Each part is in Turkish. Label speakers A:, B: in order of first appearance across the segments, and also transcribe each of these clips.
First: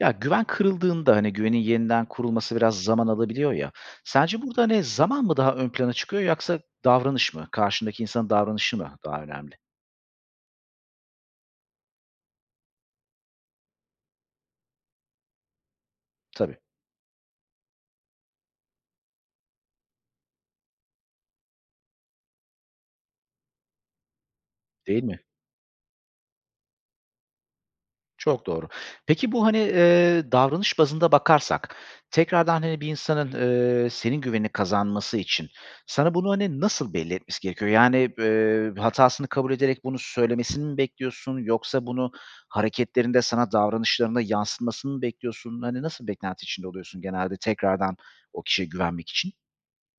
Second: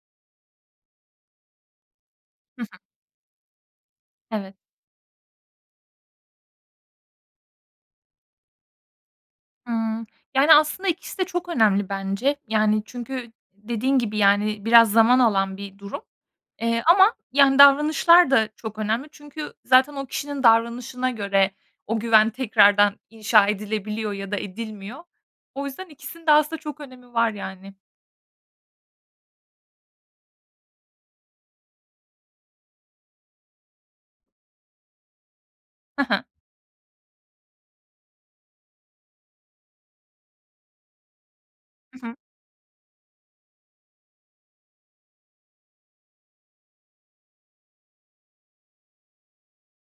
A: Ya, güven kırıldığında, hani güvenin yeniden kurulması
B: Hı hı.
A: biraz zaman alabiliyor, ya. Sence
B: Evet.
A: burada, hani, zaman mı daha ön plana çıkıyor yoksa davranış mı, karşındaki insanın davranışı mı daha önemli?
B: Hıı. Yani, aslında ikisi de çok önemli bence. Yani, çünkü dediğin gibi, yani, biraz zaman alan bir durum,
A: Tabii.
B: eee, ama, yani, davranışlar da çok önemli. Çünkü zaten o kişinin davranışına göre o güven tekrardan inşa edilebiliyor ya da
A: Değil
B: edilmiyor.
A: mi?
B: O yüzden ikisinin de aslında çok önemi var, yani.
A: Çok doğru. Peki, bu, hani, eee, davranış bazında bakarsak, tekrardan, hani, bir insanın, eee, senin güvenini kazanması için
B: Hı
A: sana
B: hı.
A: bunu, hani, nasıl belli etmesi gerekiyor? Yani, b eee, hatasını kabul ederek bunu söylemesini mi bekliyorsun yoksa
B: Hı
A: bunu
B: hı.
A: hareketlerinde sana davranışlarında yansıtmasını mı bekliyorsun? Hani, nasıl beklenti içinde oluyorsun genelde tekrardan o kişiye güvenmek için?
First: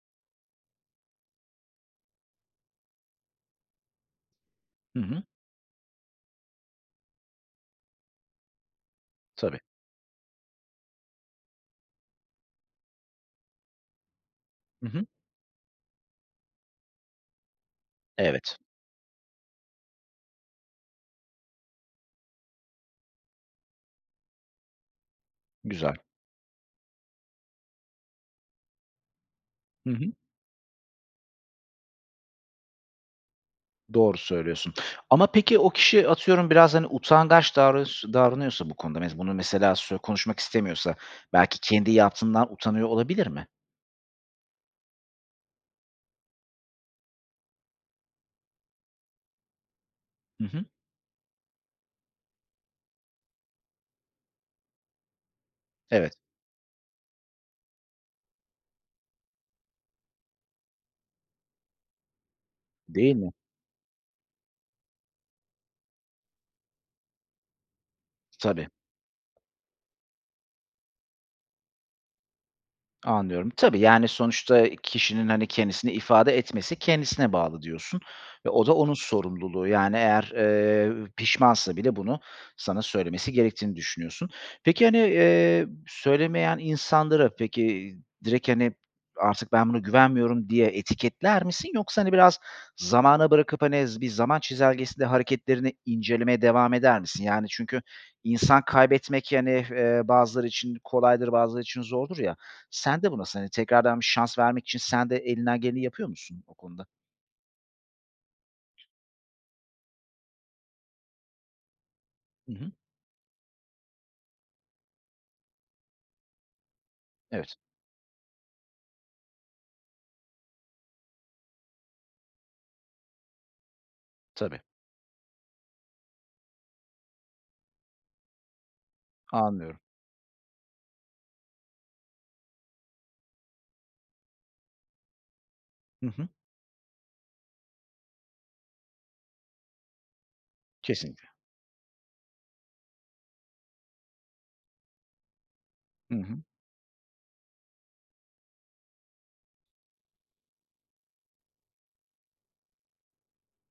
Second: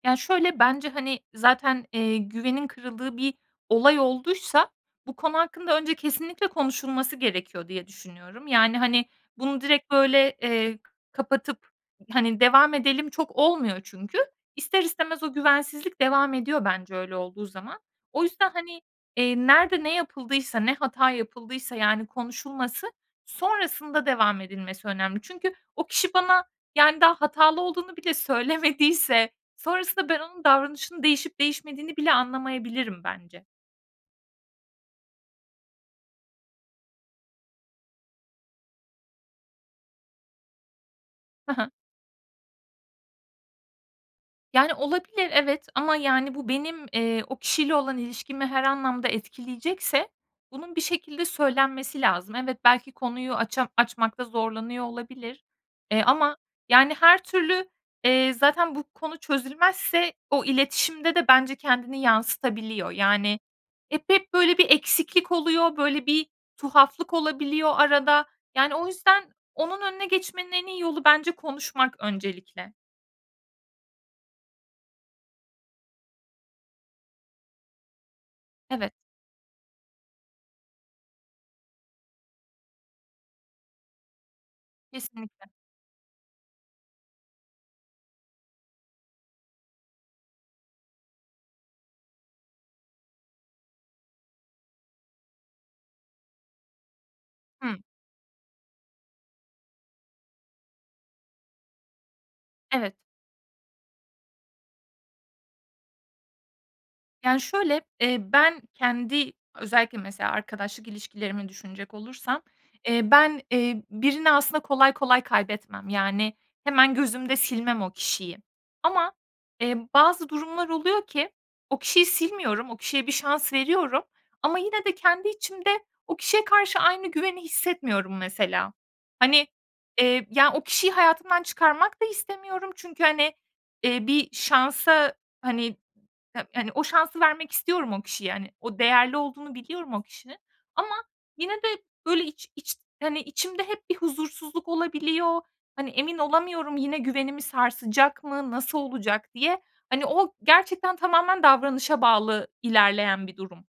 B: Ya, şöyle bence, hani, zaten, eee, güvenin kırıldığı bir olay olduysa
A: Hı
B: bu
A: hı.
B: konu hakkında önce kesinlikle konuşulması gerekiyor diye düşünüyorum. Yani, hani,
A: Tabii.
B: bunu direkt, böyle, eee kapatıp, hani, devam edelim çok olmuyor çünkü. İster
A: Hı hı.
B: istemez o güvensizlik devam ediyor bence öyle olduğu zaman. O yüzden,
A: Evet.
B: hani, eee, nerede ne yapıldıysa, ne hata yapıldıysa, yani, konuşulması, sonrasında devam edilmesi önemli. Çünkü o
A: Güzel.
B: kişi bana, yani, daha hatalı olduğunu bile söylemediyse
A: Hı
B: sonrasında
A: hı.
B: ben onun davranışını değişip değişmediğini bile anlamayabilirim bence.
A: Doğru söylüyorsun. Ama peki, o kişi atıyorum biraz, hani, utangaç davras davranıyorsa bu konuda me bunu mesela sü konuşmak istemiyorsa
B: Hı
A: belki
B: hı.
A: kendi yaptığından utanıyor olabilir mi?
B: Yani, olabilir, evet, ama, yani, bu benim, eee, o kişiyle olan ilişkimi her anlamda etkileyecekse
A: Hı hı.
B: bunun bir şekilde söylenmesi lazım. Evet, belki konuyu aça açmakta zorlanıyor olabilir, eee,
A: Evet.
B: ama, yani, her türlü, eee, zaten bu konu çözülmezse o iletişimde de bence kendini yansıtabiliyor.
A: Değil mi?
B: Yani, hep hep, böyle, bir eksiklik oluyor, böyle bir tuhaflık olabiliyor arada.
A: Tabii.
B: Yani, o yüzden onun önüne geçmenin en iyi yolu bence konuşmak öncelikle.
A: Anlıyorum. Tabii, yani, sonuçta kişinin, hani, kendisini ifade etmesi kendisine bağlı diyorsun ve o da
B: Evet.
A: onun sorumluluğu. Yani, eğer, eee, pişmansa bile bunu sana söylemesi gerektiğini düşünüyorsun. Peki, hani,
B: Kesinlikle.
A: eee, söylemeyen insanlara, peki, direkt, hani, "Artık ben buna güvenmiyorum." diye etiketler misin yoksa, hani, biraz zamana bırakıp, hani, z bir zaman çizelgesinde hareketlerini incelemeye devam eder misin? Yani, çünkü
B: Hımm.
A: insan kaybetmek, yani, eee, bazıları için kolaydır bazıları için zordur ya.
B: Evet.
A: Sen de bu nasıl? Hani, tekrardan 1 şans vermek için sen de elinden geleni yapıyor musun o konuda?
B: Yani, şöyle, eee, ben kendi özellikle mesela arkadaşlık ilişkilerimi düşünecek olursam,
A: Hı hı.
B: eee, ben, eee, birini aslında kolay kolay kaybetmem. Yani, hemen gözümde
A: Evet.
B: silmem o kişiyi. Ama, eee, bazı durumlar oluyor ki o kişiyi silmiyorum, o kişiye 1 şans veriyorum ama
A: Tabii.
B: yine de kendi içimde o kişiye karşı aynı güveni hissetmiyorum mesela. Hani,
A: Anlıyorum.
B: eee, ya, o kişiyi hayatımdan çıkarmak da istemiyorum. Çünkü, hani, eee, 1 şansa, hani,
A: Hı hı.
B: ha hani, o şansı vermek istiyorum o kişiye. Hani, o değerli olduğunu biliyorum o kişinin ama
A: Kesinlikle.
B: yine de, böyle, içi iç hani, içimde hep bir huzursuzluk olabiliyor. Hani,
A: Hı
B: emin
A: hı.
B: olamıyorum yine güvenimi sarsacak mı, nasıl olacak diye, hani, o gerçekten tamamen davranışa bağlı ilerleyen bir durum,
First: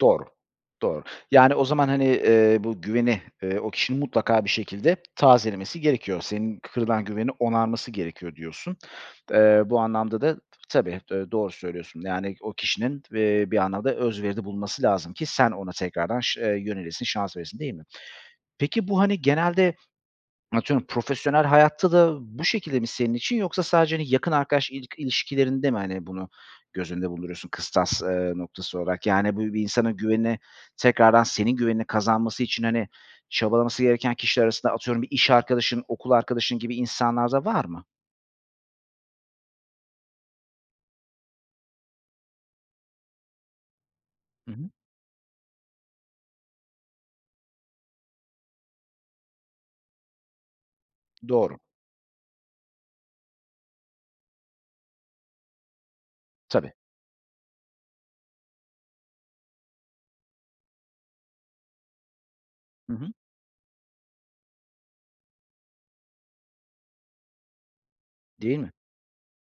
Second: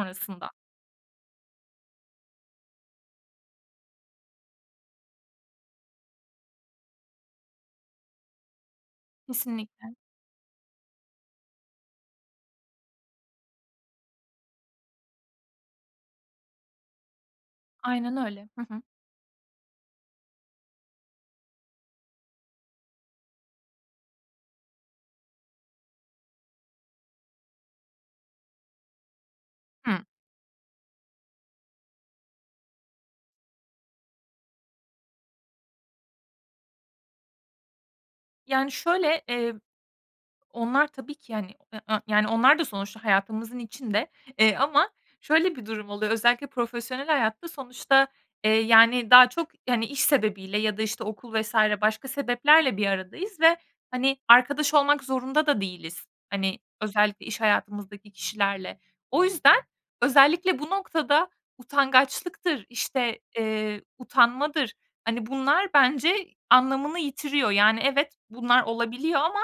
A: Doğru. Doğru. Yani, o zaman, hani, eee, bu güveni, eee, o kişinin mutlaka bir şekilde tazelemesi gerekiyor. Senin kırılan güvenini onarması gerekiyor, diyorsun. Eee, bu
B: Kesinlikle.
A: anlamda da, tabii, eee, doğru söylüyorsun, yani, o kişinin, eee, bir anlamda özveride bulunması lazım ki sen ona tekrardan şı eee, yönelesin, şans veresin değil mi?
B: Aynen öyle. Hı hı.
A: Peki, bu, hani, genelde, atıyorum, profesyonel hayatta da bu şekilde mi senin için yoksa sadece, hani, yakın arkadaş ilik ilişkilerinde mi, hani, bunu göz önünde bulunduruyorsun kıstas, eee, noktası olarak? Yani, bu bir insanın
B: Hımm.
A: güveni, tekrardan senin güvenini kazanması için, hani, çabalaması gereken kişiler arasında, atıyorum, bir iş arkadaşın, okul arkadaşın gibi insanlar da var mı?
B: Yani, şöyle, eee, onlar tabii ki, yani, [unintelligible] yani, onlar da sonuçta hayatımızın içinde.
A: Hı
B: Eee,
A: hı.
B: ama şöyle bir durum oluyor özellikle profesyonel hayatta sonuçta, eee, yani, daha çok, hani, iş sebebiyle ya da, işte, okul vs.
A: Doğru.
B: başka sebeplerle bir aradayız ve, hani, arkadaş olmak zorunda da değiliz. Hani,
A: Tabii.
B: özellikle iş hayatımızdaki kişilerle. O yüzden özellikle bu noktada utangaçlıktır,
A: Hı hı.
B: işte, eee, utanmadır, hani, bunlar bence anlamını yitiriyor. Yani, evet,
A: Değil
B: bunlar
A: mi?
B: olabiliyor ama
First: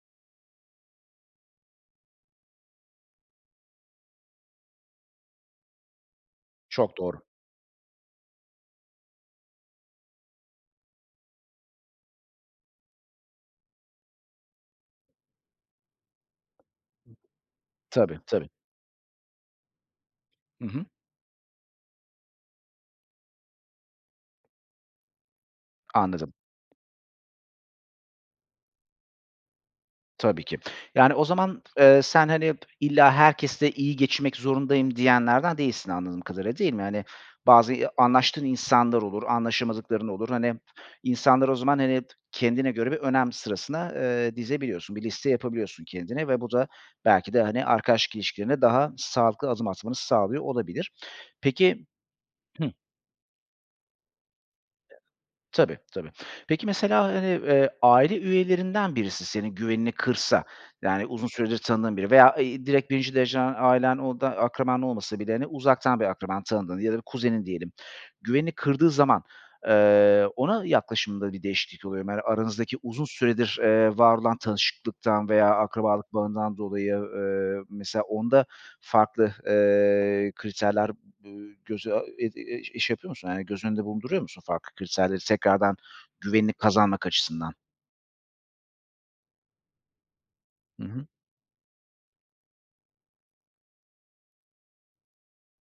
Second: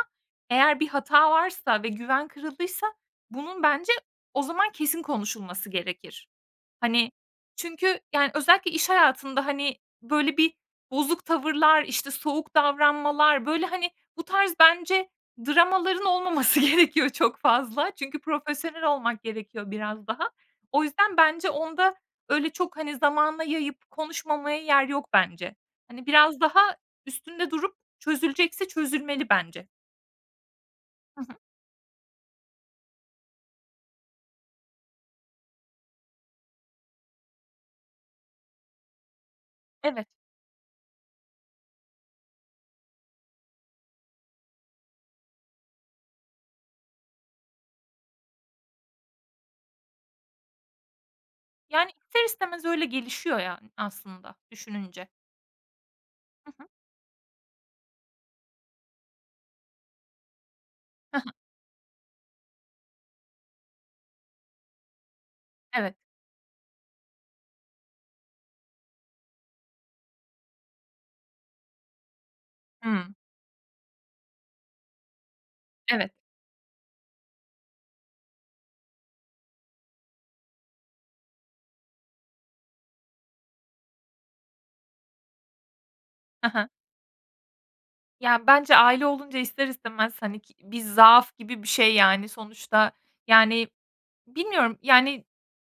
B: eğer bir hata varsa ve güven kırıldıysa bunun bence o zaman kesin konuşulması gerekir.
A: Çok
B: Hani,
A: doğru.
B: çünkü, yani, özellikle iş hayatında, hani, böyle, bir bozuk tavırlar, işte, soğuk davranmalar, böyle, hani, bu tarz bence dramaların olmaması gerekiyor çok fazla. Çünkü
A: Tabii, tabii.
B: profesyonel olmak gerekiyor biraz daha.
A: Hı
B: O
A: hı.
B: yüzden bence onda öyle çok, hani, zamana yayıp konuşmamaya yer yok bence. Hani,
A: Anladım.
B: biraz daha üstünde durup çözülecekse çözülmeli bence.
A: Tabii ki. Yani
B: Hı
A: o
B: hı.
A: zaman, eee, sen, hani, illa herkesle iyi geçinmek zorundayım diyenlerden değilsin anladığım kadarıyla, değil mi? Hani, bazı iyi anlaştığın insanlar olur,
B: Evet.
A: anlaşamadıkların olur. Hani, insanları o zaman, hani kendine göre bir önem sırasına, ııı, dizebiliyorsun, bir liste yapabiliyorsun kendine ve bu da belki de, hani, arkadaşlık ilişkilerine daha sağlıklı adım atmanı sağlıyor olabilir. Peki
B: Yani, ister istemez
A: Hıh.
B: öyle gelişiyor yani aslında düşününce.
A: Tabii, tabii.
B: Hı
A: Peki
B: hı.
A: mesela, hani, eee, aile üyelerinden birisi senin güvenini kırsa, yani
B: Hı
A: uzun
B: hı.
A: süredir tanıdığın biri veya, eee, i direkt 1'inci dereceden ailen, o da akraban olmasa bile, hani,
B: Evet.
A: uzaktan bir akraban, tanıdığın ya da bir kuzenin diyelim. Güvenini kırdığı zaman, eee, ona yaklaşımında bir değişiklik oluyor mu, hani aranızdaki uzun
B: Hımm.
A: süredir, eee, var olan tanışıklıktan veya
B: Evet.
A: akrabalık bağından dolayı, eee, mesela onda farklı, eee, kriterler, ııı, göze, aaa, ed eee, şey yapıyor musun? Yani göz önünde bulunduruyor musun farklı kriterleri tekrardan
B: Hı
A: güvenini
B: hı.
A: kazanmak açısından?
B: Ya, bence aile olunca ister istemez, hani, ki bir
A: Hı hı.
B: zaaf gibi bir şey, yani, sonuçta yani bilmiyorum, yani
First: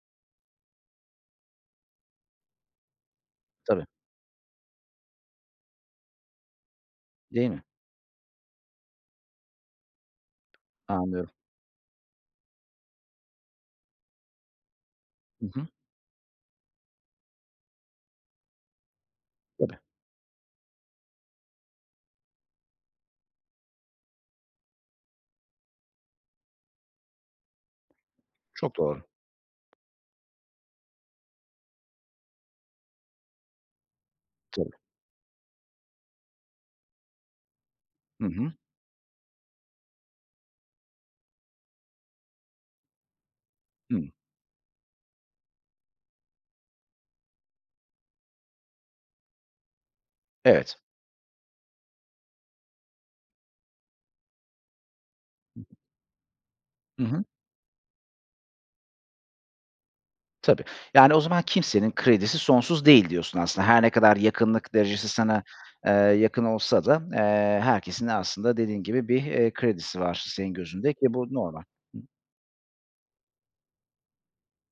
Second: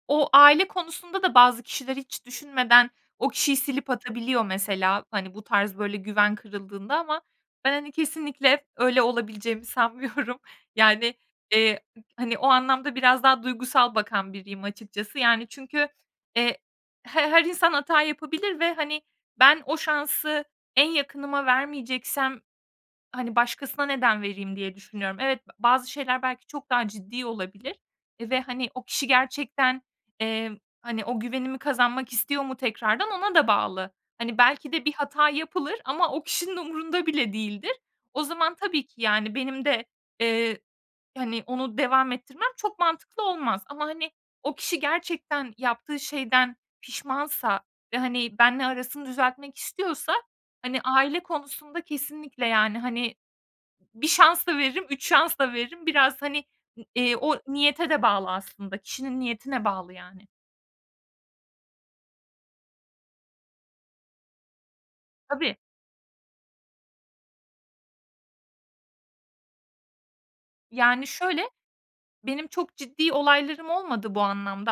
B: o aile konusunda da bazı kişiler hiç düşünmeden o kişiyi
A: Tabii.
B: silip atabiliyor mesela. Hani, bu tarz böyle güven kırıldığında ama
A: Değil mi?
B: ben, hani, kesinlikle öyle olabileceğimi sanmıyorum. Yani,
A: Anlıyorum.
B: eee, hani, o anlamda biraz daha duygusal bakan biriyim açıkçası.
A: Hı
B: Yani,
A: hı.
B: çünkü, eee, h her insan hata yapabilir ve, hani, ben o
A: Tabii.
B: şansı en yakınıma vermeyeceksem, hani, başkasına neden vereyim diye düşünüyorum. Evet, b bazı şeyler belki çok daha ciddi olabilir ve, hani,
A: Çok
B: o
A: doğru.
B: kişi gerçekten, emm, hani, o güvenimi kazanmak istiyor mu tekrardan ona da bağlı. Hani, belki
A: Tabii.
B: de bir hata yapılır ama o kişinin umurunda bile değildir. O
A: Hı hı.
B: zaman tabii ki yani benim de, eee, hani, onu devam ettirmem çok mantıklı olmaz. Ama,
A: Hıı.
B: hani, o kişi gerçekten yaptığı şeyden pişmansa ve, hani, benimle arasını düzeltmek istiyorsa,
A: Evet.
B: hani, aile konusunda kesinlikle yani, hani, 1 şans da veririm, 3 şans da
A: Hı hı.
B: veririm, biraz hani, ı
A: Hı
B: eee,
A: hı.
B: o niyete de bağlı aslında, kişinin niyetine bağlı yani.
A: Tabii, yani, o zaman kimsenin kredisi sonsuz değil diyorsun aslında. Her ne kadar yakınlık derecesi sana,
B: Tabii.
A: eee, yakın olsa da, eee, herkesin aslında dediğin gibi, bir, eee, kredisi var senin gözünde
B: Yani,
A: ki bu
B: şöyle,
A: normal. Hı hı.
B: benim çok ciddi olaylarım olmadı bu anlamda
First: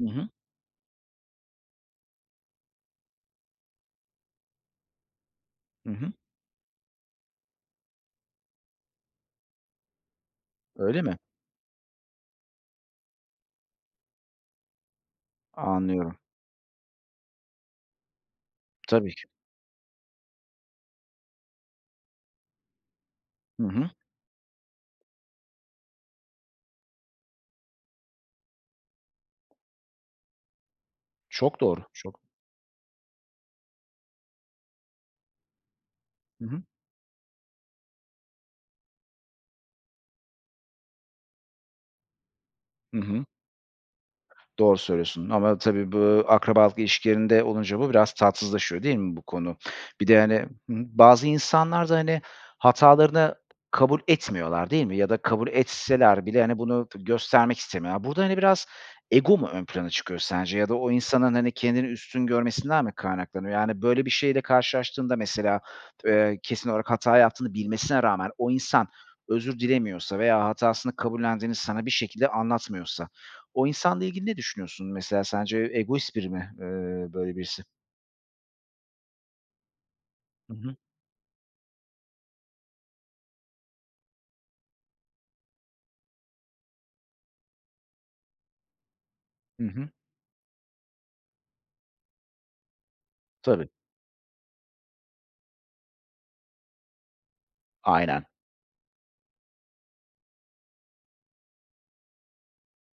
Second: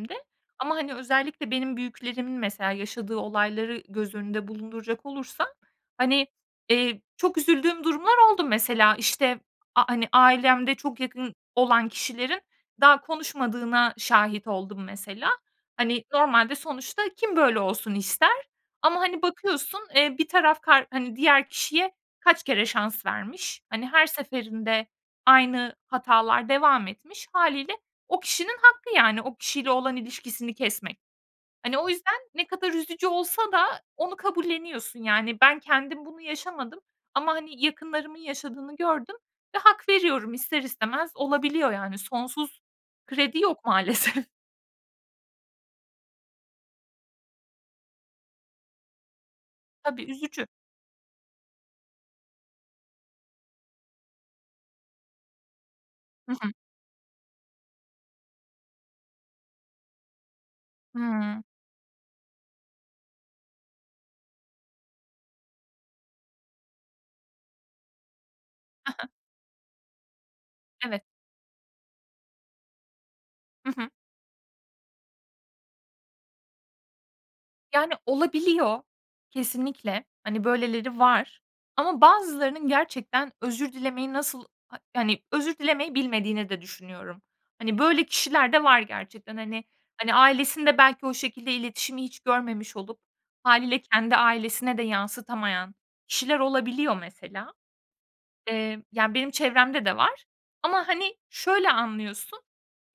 A: I hı.
B: ama, hani, özellikle benim büyüklerimin mesela yaşadığı olayları göz önünde bulunduracak olursam,
A: Hı hı.
B: hani, eee, çok üzüldüğüm durumlar oldu mesela, işte, a hani, ailemde çok
A: Öyle mi?
B: yakın olan kişilerin daha konuşmadığına şahit oldum mesela. Hani,
A: Anlıyorum.
B: normalde sonuçta kim böyle olsun ister ama,
A: Tabii
B: hani,
A: ki.
B: bakıyorsun, eee, bir taraf kar hani, diğer kişiye kaç kere şans vermiş,
A: Hı
B: hani,
A: hı.
B: her seferinde aynı hatalar devam etmiş. Hâliyle o kişinin hakkı yani o kişiyle olan ilişkisini kesmek.
A: Çok
B: Hani,
A: doğru.
B: o yüzden
A: Çok.
B: ne kadar üzücü olsa da onu kabulleniyorsun yani ben kendim bunu
A: Hı hı.
B: yaşamadım ama, hani, yakınlarımın yaşadığını gördüm ve hak veriyorum ister istemez olabiliyor yani sonsuz
A: Hı hı.
B: kredi yok maalesef.
A: Doğru söylüyorsun ama tabii bu akrabalık ilişkilerinde olunca bu biraz tatsızlaşıyor, değil mi bu konu?
B: Tabii,
A: Bir de, hani Hı hı.
B: üzücü.
A: Bazı insanlar da, hani, hatalarını kabul etmiyorlar, değil mi? Ya da kabul etseler
B: Hı
A: bile,
B: hı.
A: hani, bunu tı göstermek istemiyorlar. Burada, hani, biraz ego mu ön plana çıkıyor sence ya da o insanın,
B: Hıı.
A: hani, kendini üstün görmesinden mi kaynaklanıyor? Yani böyle bir şeyle karşılaştığında mesela, eee, kesin olarak hata yaptığını bilmesine rağmen o insan
B: Ha ha.
A: özür dilemiyorsa veya hatasını
B: Evet.
A: kabullendiğini sana bir şekilde anlatmıyorsa o
B: Hı hı.
A: insanla ilgili ne düşünüyorsun? Mesela sence egoist biri mi, eee, böyle birisi?
B: Yani, olabiliyor, kesinlikle. Hani,
A: Hı hı.
B: böyleleri var ama bazılarının gerçekten özür dilemeyi nasıl ha hani, özür dilemeyi bilmediğini de düşünüyorum. Hani, böyle kişiler de var gerçekten. Hani
A: Hı hı.
B: hani, ailesinde belki o şekilde iletişimi hiç görmemiş olup
A: Tabii.
B: hâliyle kendi ailesine de yansıtamayan kişiler olabiliyor mesela.
A: Aynen.
B: Emm, yani benim çevremde de var ama, hani, şöyle anlıyorsun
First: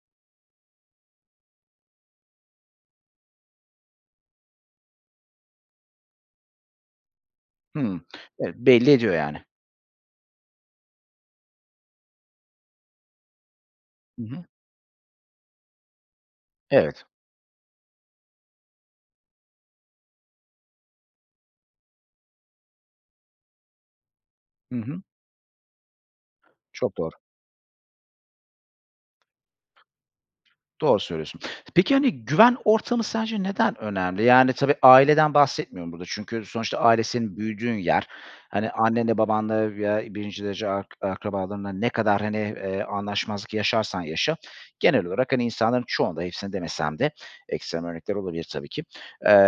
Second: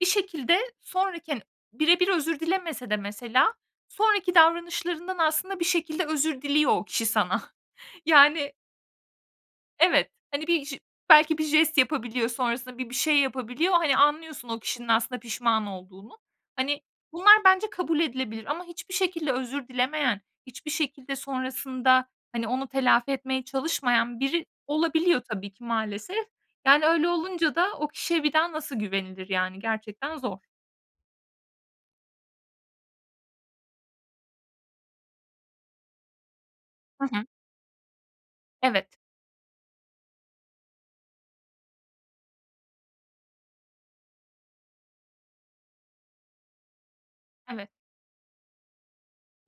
B: bir şekilde sonraki, hani bire bir özür dilemese de mesela sonraki davranışlarından aslında bir şekilde özür diliyor o kişi sana.
A: Hımm,
B: Yani
A: eee, belli ediyor yani.
B: Evet, hani, bir j belki bir jest yapabiliyor sonrasında, bir bir şey yapabiliyor. Hani,
A: Hı hı.
B: anlıyorsun o kişinin aslında pişman olduğunu. Hani,
A: Evet.
B: bunlar bence kabul edilebilir ama hiçbir şekilde özür dilemeyen, hiçbir şekilde sonrasında, hani, onu telafi etmeye çalışmayan biri
A: Hı hı.
B: olabiliyor tabii ki maalesef. Yani
A: Çok
B: öyle
A: doğru.
B: olunca da o kişiye bir daha nasıl güvenilir, yani gerçekten zor.
A: Doğru söylüyorsun. Peki, hani, güven ortamı sence neden önemli? Yani tabii, aileden bahsetmiyorum burada çünkü sonuçta aile
B: Hı hı.
A: senin büyüdüğün yer. Hani,
B: Evet.
A: annenle babanla veya 1'inci derece ark akrabalarınla ne kadar, hani, eee, anlaşmazlık yaşarsan yaşa genel olarak, hani, insanların çoğunda, hepsinde demesem de
B: Evet.
A: ekstrem örnekler olabilir tabii ki,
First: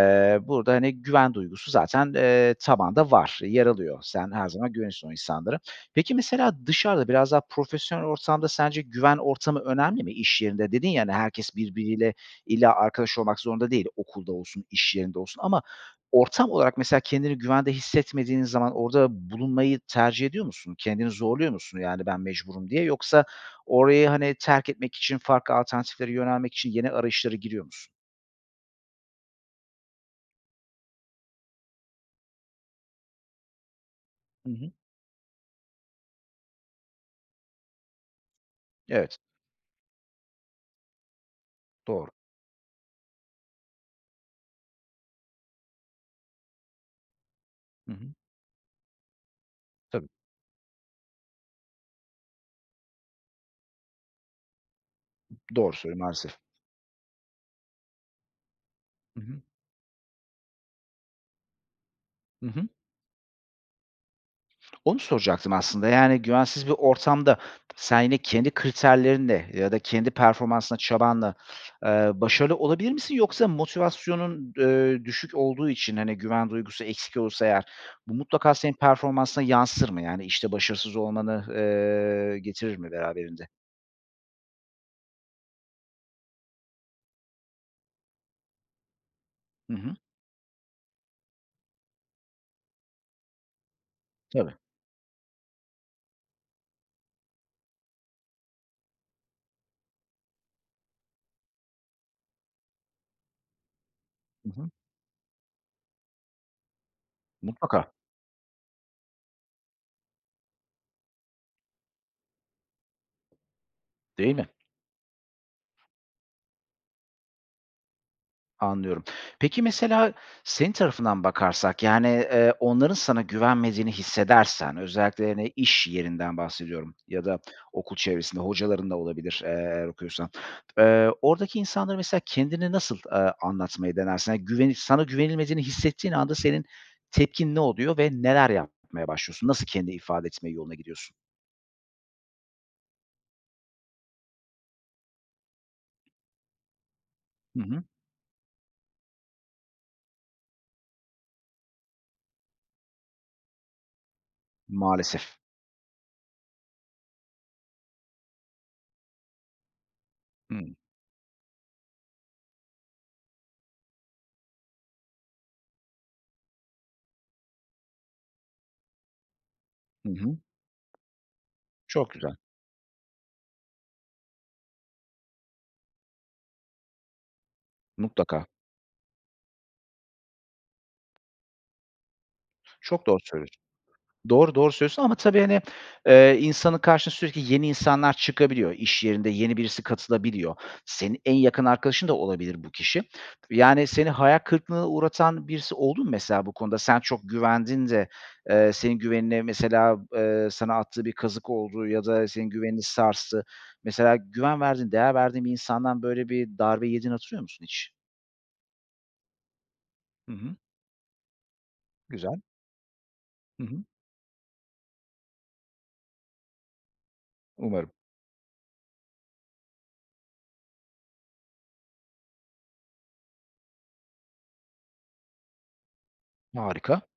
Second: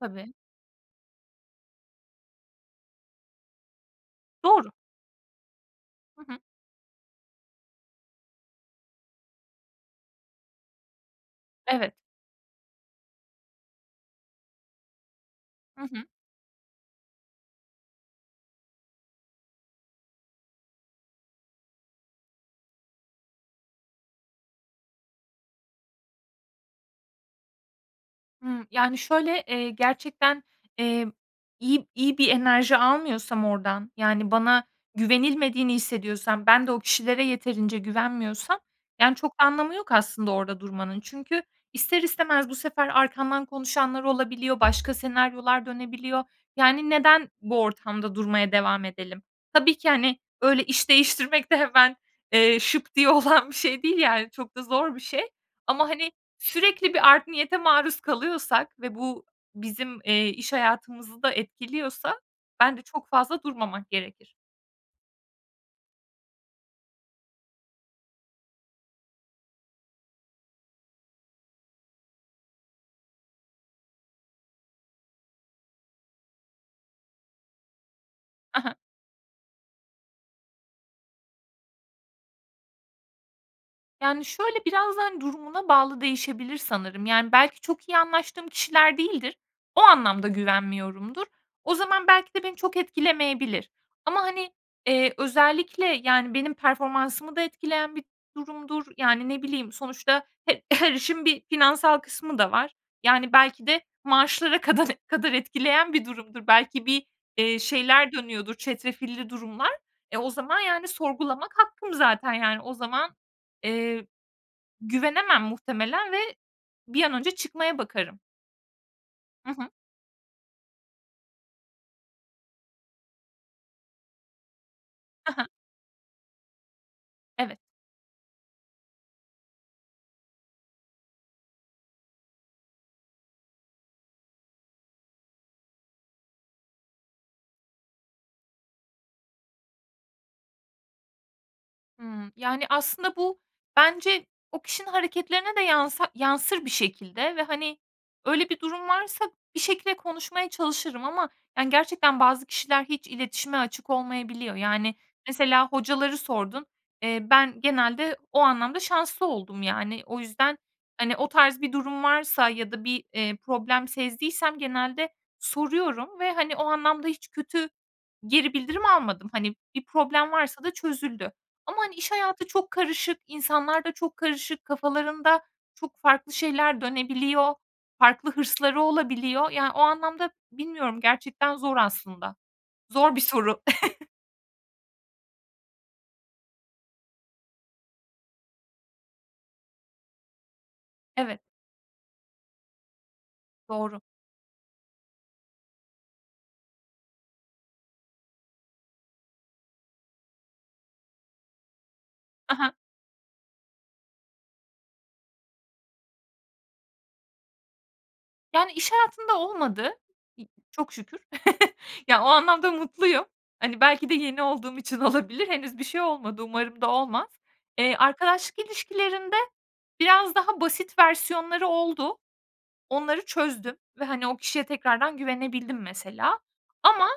B: Tabii.
A: burada, hani, güven duygusu zaten, eee, tabanda var, yer alıyor. Sen her
B: Doğru.
A: zaman güveniyorsun o insanlara. Peki,
B: Hı hı.
A: mesela dışarıda, biraz daha profesyonel ortamda sence güven ortamı önemli mi? İş yerinde dedin ya, hani, herkes
B: Evet.
A: birbiriyle illa arkadaş olmak zorunda değil; okulda olsun, iş yerinde olsun ama
B: Hı hı.
A: ortam olarak mesela kendini güvende hissetmediğin zaman orada bulunmayı tercih ediyor musun? Kendini zorluyor musun, yani "Ben mecburum." diye yoksa orayı, hani, terk etmek için, farklı alternatiflere yönelmek için yeni arayışlara giriyor musun?
B: Hımm, yani şöyle, eee, gerçekten, eee, iyi iyi bir enerji almıyorsam oradan yani
A: Hı
B: bana
A: hı.
B: güvenilmediğini hissediyorsam ben de o kişilere yeterince güvenmiyorsam, yani,
A: Evet.
B: çok anlamı yok aslında orada durmanın. Çünkü ister
A: Doğru.
B: istemez bu sefer arkamdan konuşanlar olabiliyor, başka senaryolar dönebiliyor. Yani neden bu
A: Hı hı.
B: ortamda durmaya devam edelim? Tabii ki,
A: Tabii.
B: hani, öyle iş değiştirmek de hemen, eee, şıp diye olan bir şey değil yani çok da zor bir şey.
A: Doğru
B: Ama,
A: söylüyor
B: hani,
A: maalesef.
B: sürekli bir art niyete maruz kalıyorsak ve
A: Hı
B: bu
A: hı.
B: bizim, eee, iş hayatımızı da etkiliyorsa
A: Hı hı.
B: bence çok fazla durmamak gerekir.
A: Onu soracaktım aslında yani güvensiz bir ortamda sen yine kendi kriterlerinle ya da kendi performansınla, çabanla, eee, başarılı olabilir misin? Yoksa motivasyonun, eee, düşük olduğu için, hani, güven duygusu eksik olursa eğer bu mutlaka
B: Ha
A: senin
B: ha.
A: performansına yansır mı yani işte başarısız olmanı, eee, getirir mi beraberinde?
B: Yani, şöyle biraz da, hani, durumuna bağlı değişebilir sanırım. Yani, belki çok iyi anlaştığım kişiler değildir.
A: Hı
B: O
A: hı.
B: anlamda güvenmiyorumdur. O zaman belki de beni çok etkilemeyebilir. Ama, hani,
A: Tabii.
B: eee, özellikle, yani, benim performansımı da etkileyen bir durumdur. Yani, ne bileyim, sonuçta he her işin bir finansal kısmı da var. Yani, belki de
A: Hı
B: maaşlara
A: hı.
B: kadan kadar etkileyen bir durumdur. Belki bir, eee,
A: Mutlaka.
B: şeyler dönüyordur, çetrefilli durumlar. E, o zaman, yani, sorgulamak hakkım zaten, yani, o zaman. Eee,
A: Değil mi?
B: güvenemem muhtemelen ve bir an önce çıkmaya bakarım.
A: Anlıyorum.
B: Hı
A: Peki,
B: hı.
A: mesela senin tarafından bakarsak, yani, eee, onların sana güvenmediğini hissedersen özellikle,
B: Ha ha.
A: hani, iş yerinden bahsediyorum ya da
B: Evet.
A: okul çevresinde hocaların da olabilir, eee, eğer okuyorsan. Eee, oradaki insanlara mesela kendini nasıl, eee, anlatmayı denersin? Hani, güvenip sana güvenilmediğini hissettiğin anda senin tepkin ne oluyor ve neler yapmaya başlıyorsun? Nasıl kendi ifade etme yoluna gidiyorsun?
B: Hımm. Yani, aslında bu bence o kişinin hareketlerine de yansa yansır bir şekilde ve,
A: Hı
B: hani,
A: hı.
B: öyle bir durum varsa bir şekilde konuşmaya çalışırım ama, yani, gerçekten bazı kişiler hiç iletişime açık olmayabiliyor. Yani,
A: Maalesef.
B: mesela hocaları sordun. Eee, ben genelde o anlamda şanslı oldum, yani. O yüzden,
A: Hıı.
B: hani, o tarz bir durum varsa ya da bir, eee, problem sezdiysem genelde soruyorum ve, hani, o anlamda hiç kötü geri bildirim almadım. Hani, bir
A: Hı
B: problem
A: hı.
B: varsa da çözüldü ama, hani,
A: Çok
B: iş
A: güzel.
B: hayatı çok karışık, insanlarda çok karışık, kafalarında çok farklı şeyler dönebiliyor. Farklı
A: Mutlaka.
B: hırsları olabiliyor. Yani, o anlamda bilmiyorum gerçekten zor aslında.
A: Çok
B: Zor
A: doğru
B: bir
A: söylüyorsun.
B: soru.
A: Doğru, doğru söylüyorsun ama tabii, hani, eee, insanın karşısına sürekli yeni insanlar çıkabiliyor. İş yerinde yeni birisi katılabiliyor. Senin en
B: Evet.
A: yakın arkadaşın da olabilir bu kişi. Yani,
B: Doğru.
A: seni hayal kırıklığına uğratan birisi oldu mu mesela bu konuda? Sen çok güvendin de, eee, senin güvenini mesela, eee, sana attığı bir kazık oldu ya da senin
B: Ha ha.
A: güvenini sarstı. Mesela güven verdiğin, değer verdiğin bir insandan böyle bir darbe yediğini hatırlıyor musun hiç?
B: Yani, iş hayatında olmadı,
A: Hı
B: i
A: hı.
B: çok şükür. Ya, o
A: Güzel.
B: anlamda mutluyum.
A: Hı
B: Hani,
A: hı.
B: belki de yeni olduğum için olabilir. Henüz bir şey olmadı. Umarım da olmaz.
A: Umarım.
B: Eee, arkadaşlık ilişkilerinde biraz daha basit versiyonları oldu. Onları çözdüm ve, hani, o kişiye tekrardan güvenebildim mesela.
A: Harika.
B: Ama,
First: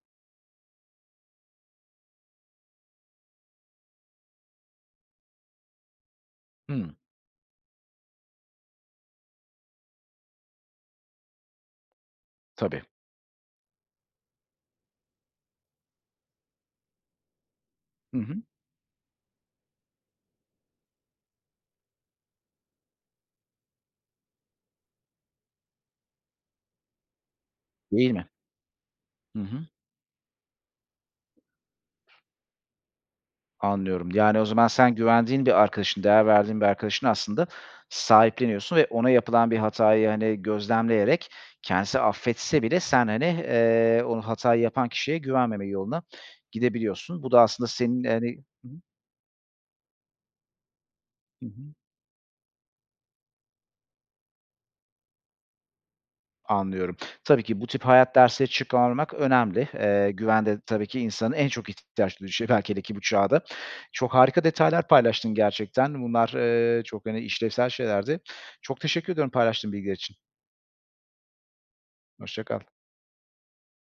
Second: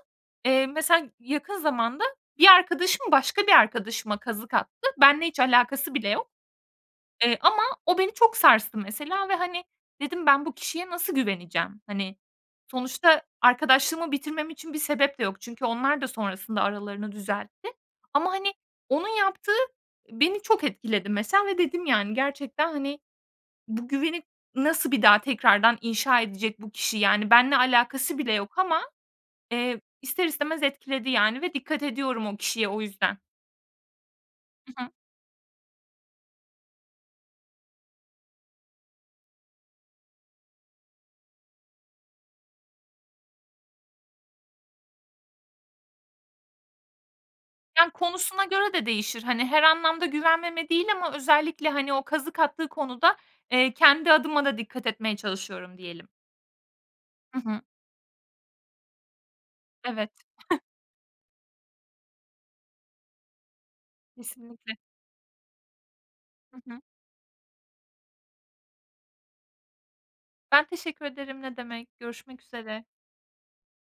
B: eee, mesela yakın zamanda bir arkadaşım başka bir arkadaşıma kazık attı. Benimle hiç alakası bile yok.
A: Hımm.
B: Eee, ama o beni çok sarstı mesela ve, hani, dedim, "Ben bu kişiye nasıl güveneceğim?" Hani,
A: Tabii.
B: sonuçta arkadaşlığımı bitirmem için bir sebep de yok. Çünkü onlar da sonrasında aralarını düzeltti
A: Hı
B: ama,
A: hı.
B: hani, onun yaptığı beni çok etkiledi mesela ve dedim, "Yani, gerçekten, hani, bu güveni nasıl bir daha tekrardan inşa edecek bu kişi?" Yani, benimle
A: Değil
B: alakası
A: mi?
B: bile yok ama,
A: Hı hı.
B: eee, ister istemez etkiledi, yani, ve dikkat ediyorum o kişiye o yüzden.
A: Anlıyorum, yani, o zaman
B: Hı hı.
A: sen güvendiğin bir arkadaşını, değer verdiğin bir arkadaşını aslında sahipleniyorsun ve ona yapılan bir hatayı, hani, gözlemleyerek kendisi affetse bile sen, hani, eee, onu hatayı yapan kişiye güvenmeme yoluna gidebiliyorsun. Bu da aslında
B: Yani,
A: senin, hani
B: konusuna
A: Hı
B: göre
A: hı.
B: de değişir. Hani, her anlamda güvenmeme değil ama
A: Hı hı.
B: özellikle, hani, o kazık attığı konuda, eee, kendi adıma da dikkat etmeye çalışıyorum diyelim.
A: Anlıyorum.
B: Hı
A: Tabii ki
B: hı.
A: bu tip hayat dersleri çıkarmak önemli. Eee,
B: Evet.
A: güven de tabii ki insanın en çok ihtiyaç [unintelligible] hele ki bu çağda. Çok harika
B: Kesinlikle.
A: detaylar paylaştın gerçekten. Bunlar,
B: Hı hı.
A: ııı, çok, hani, işlevsel şeylerdi. Çok teşekkür ediyorum paylaştığın bilgiler için.
B: Ben teşekkür ederim ne demek görüşmek
A: Hoşça kal.
B: üzere.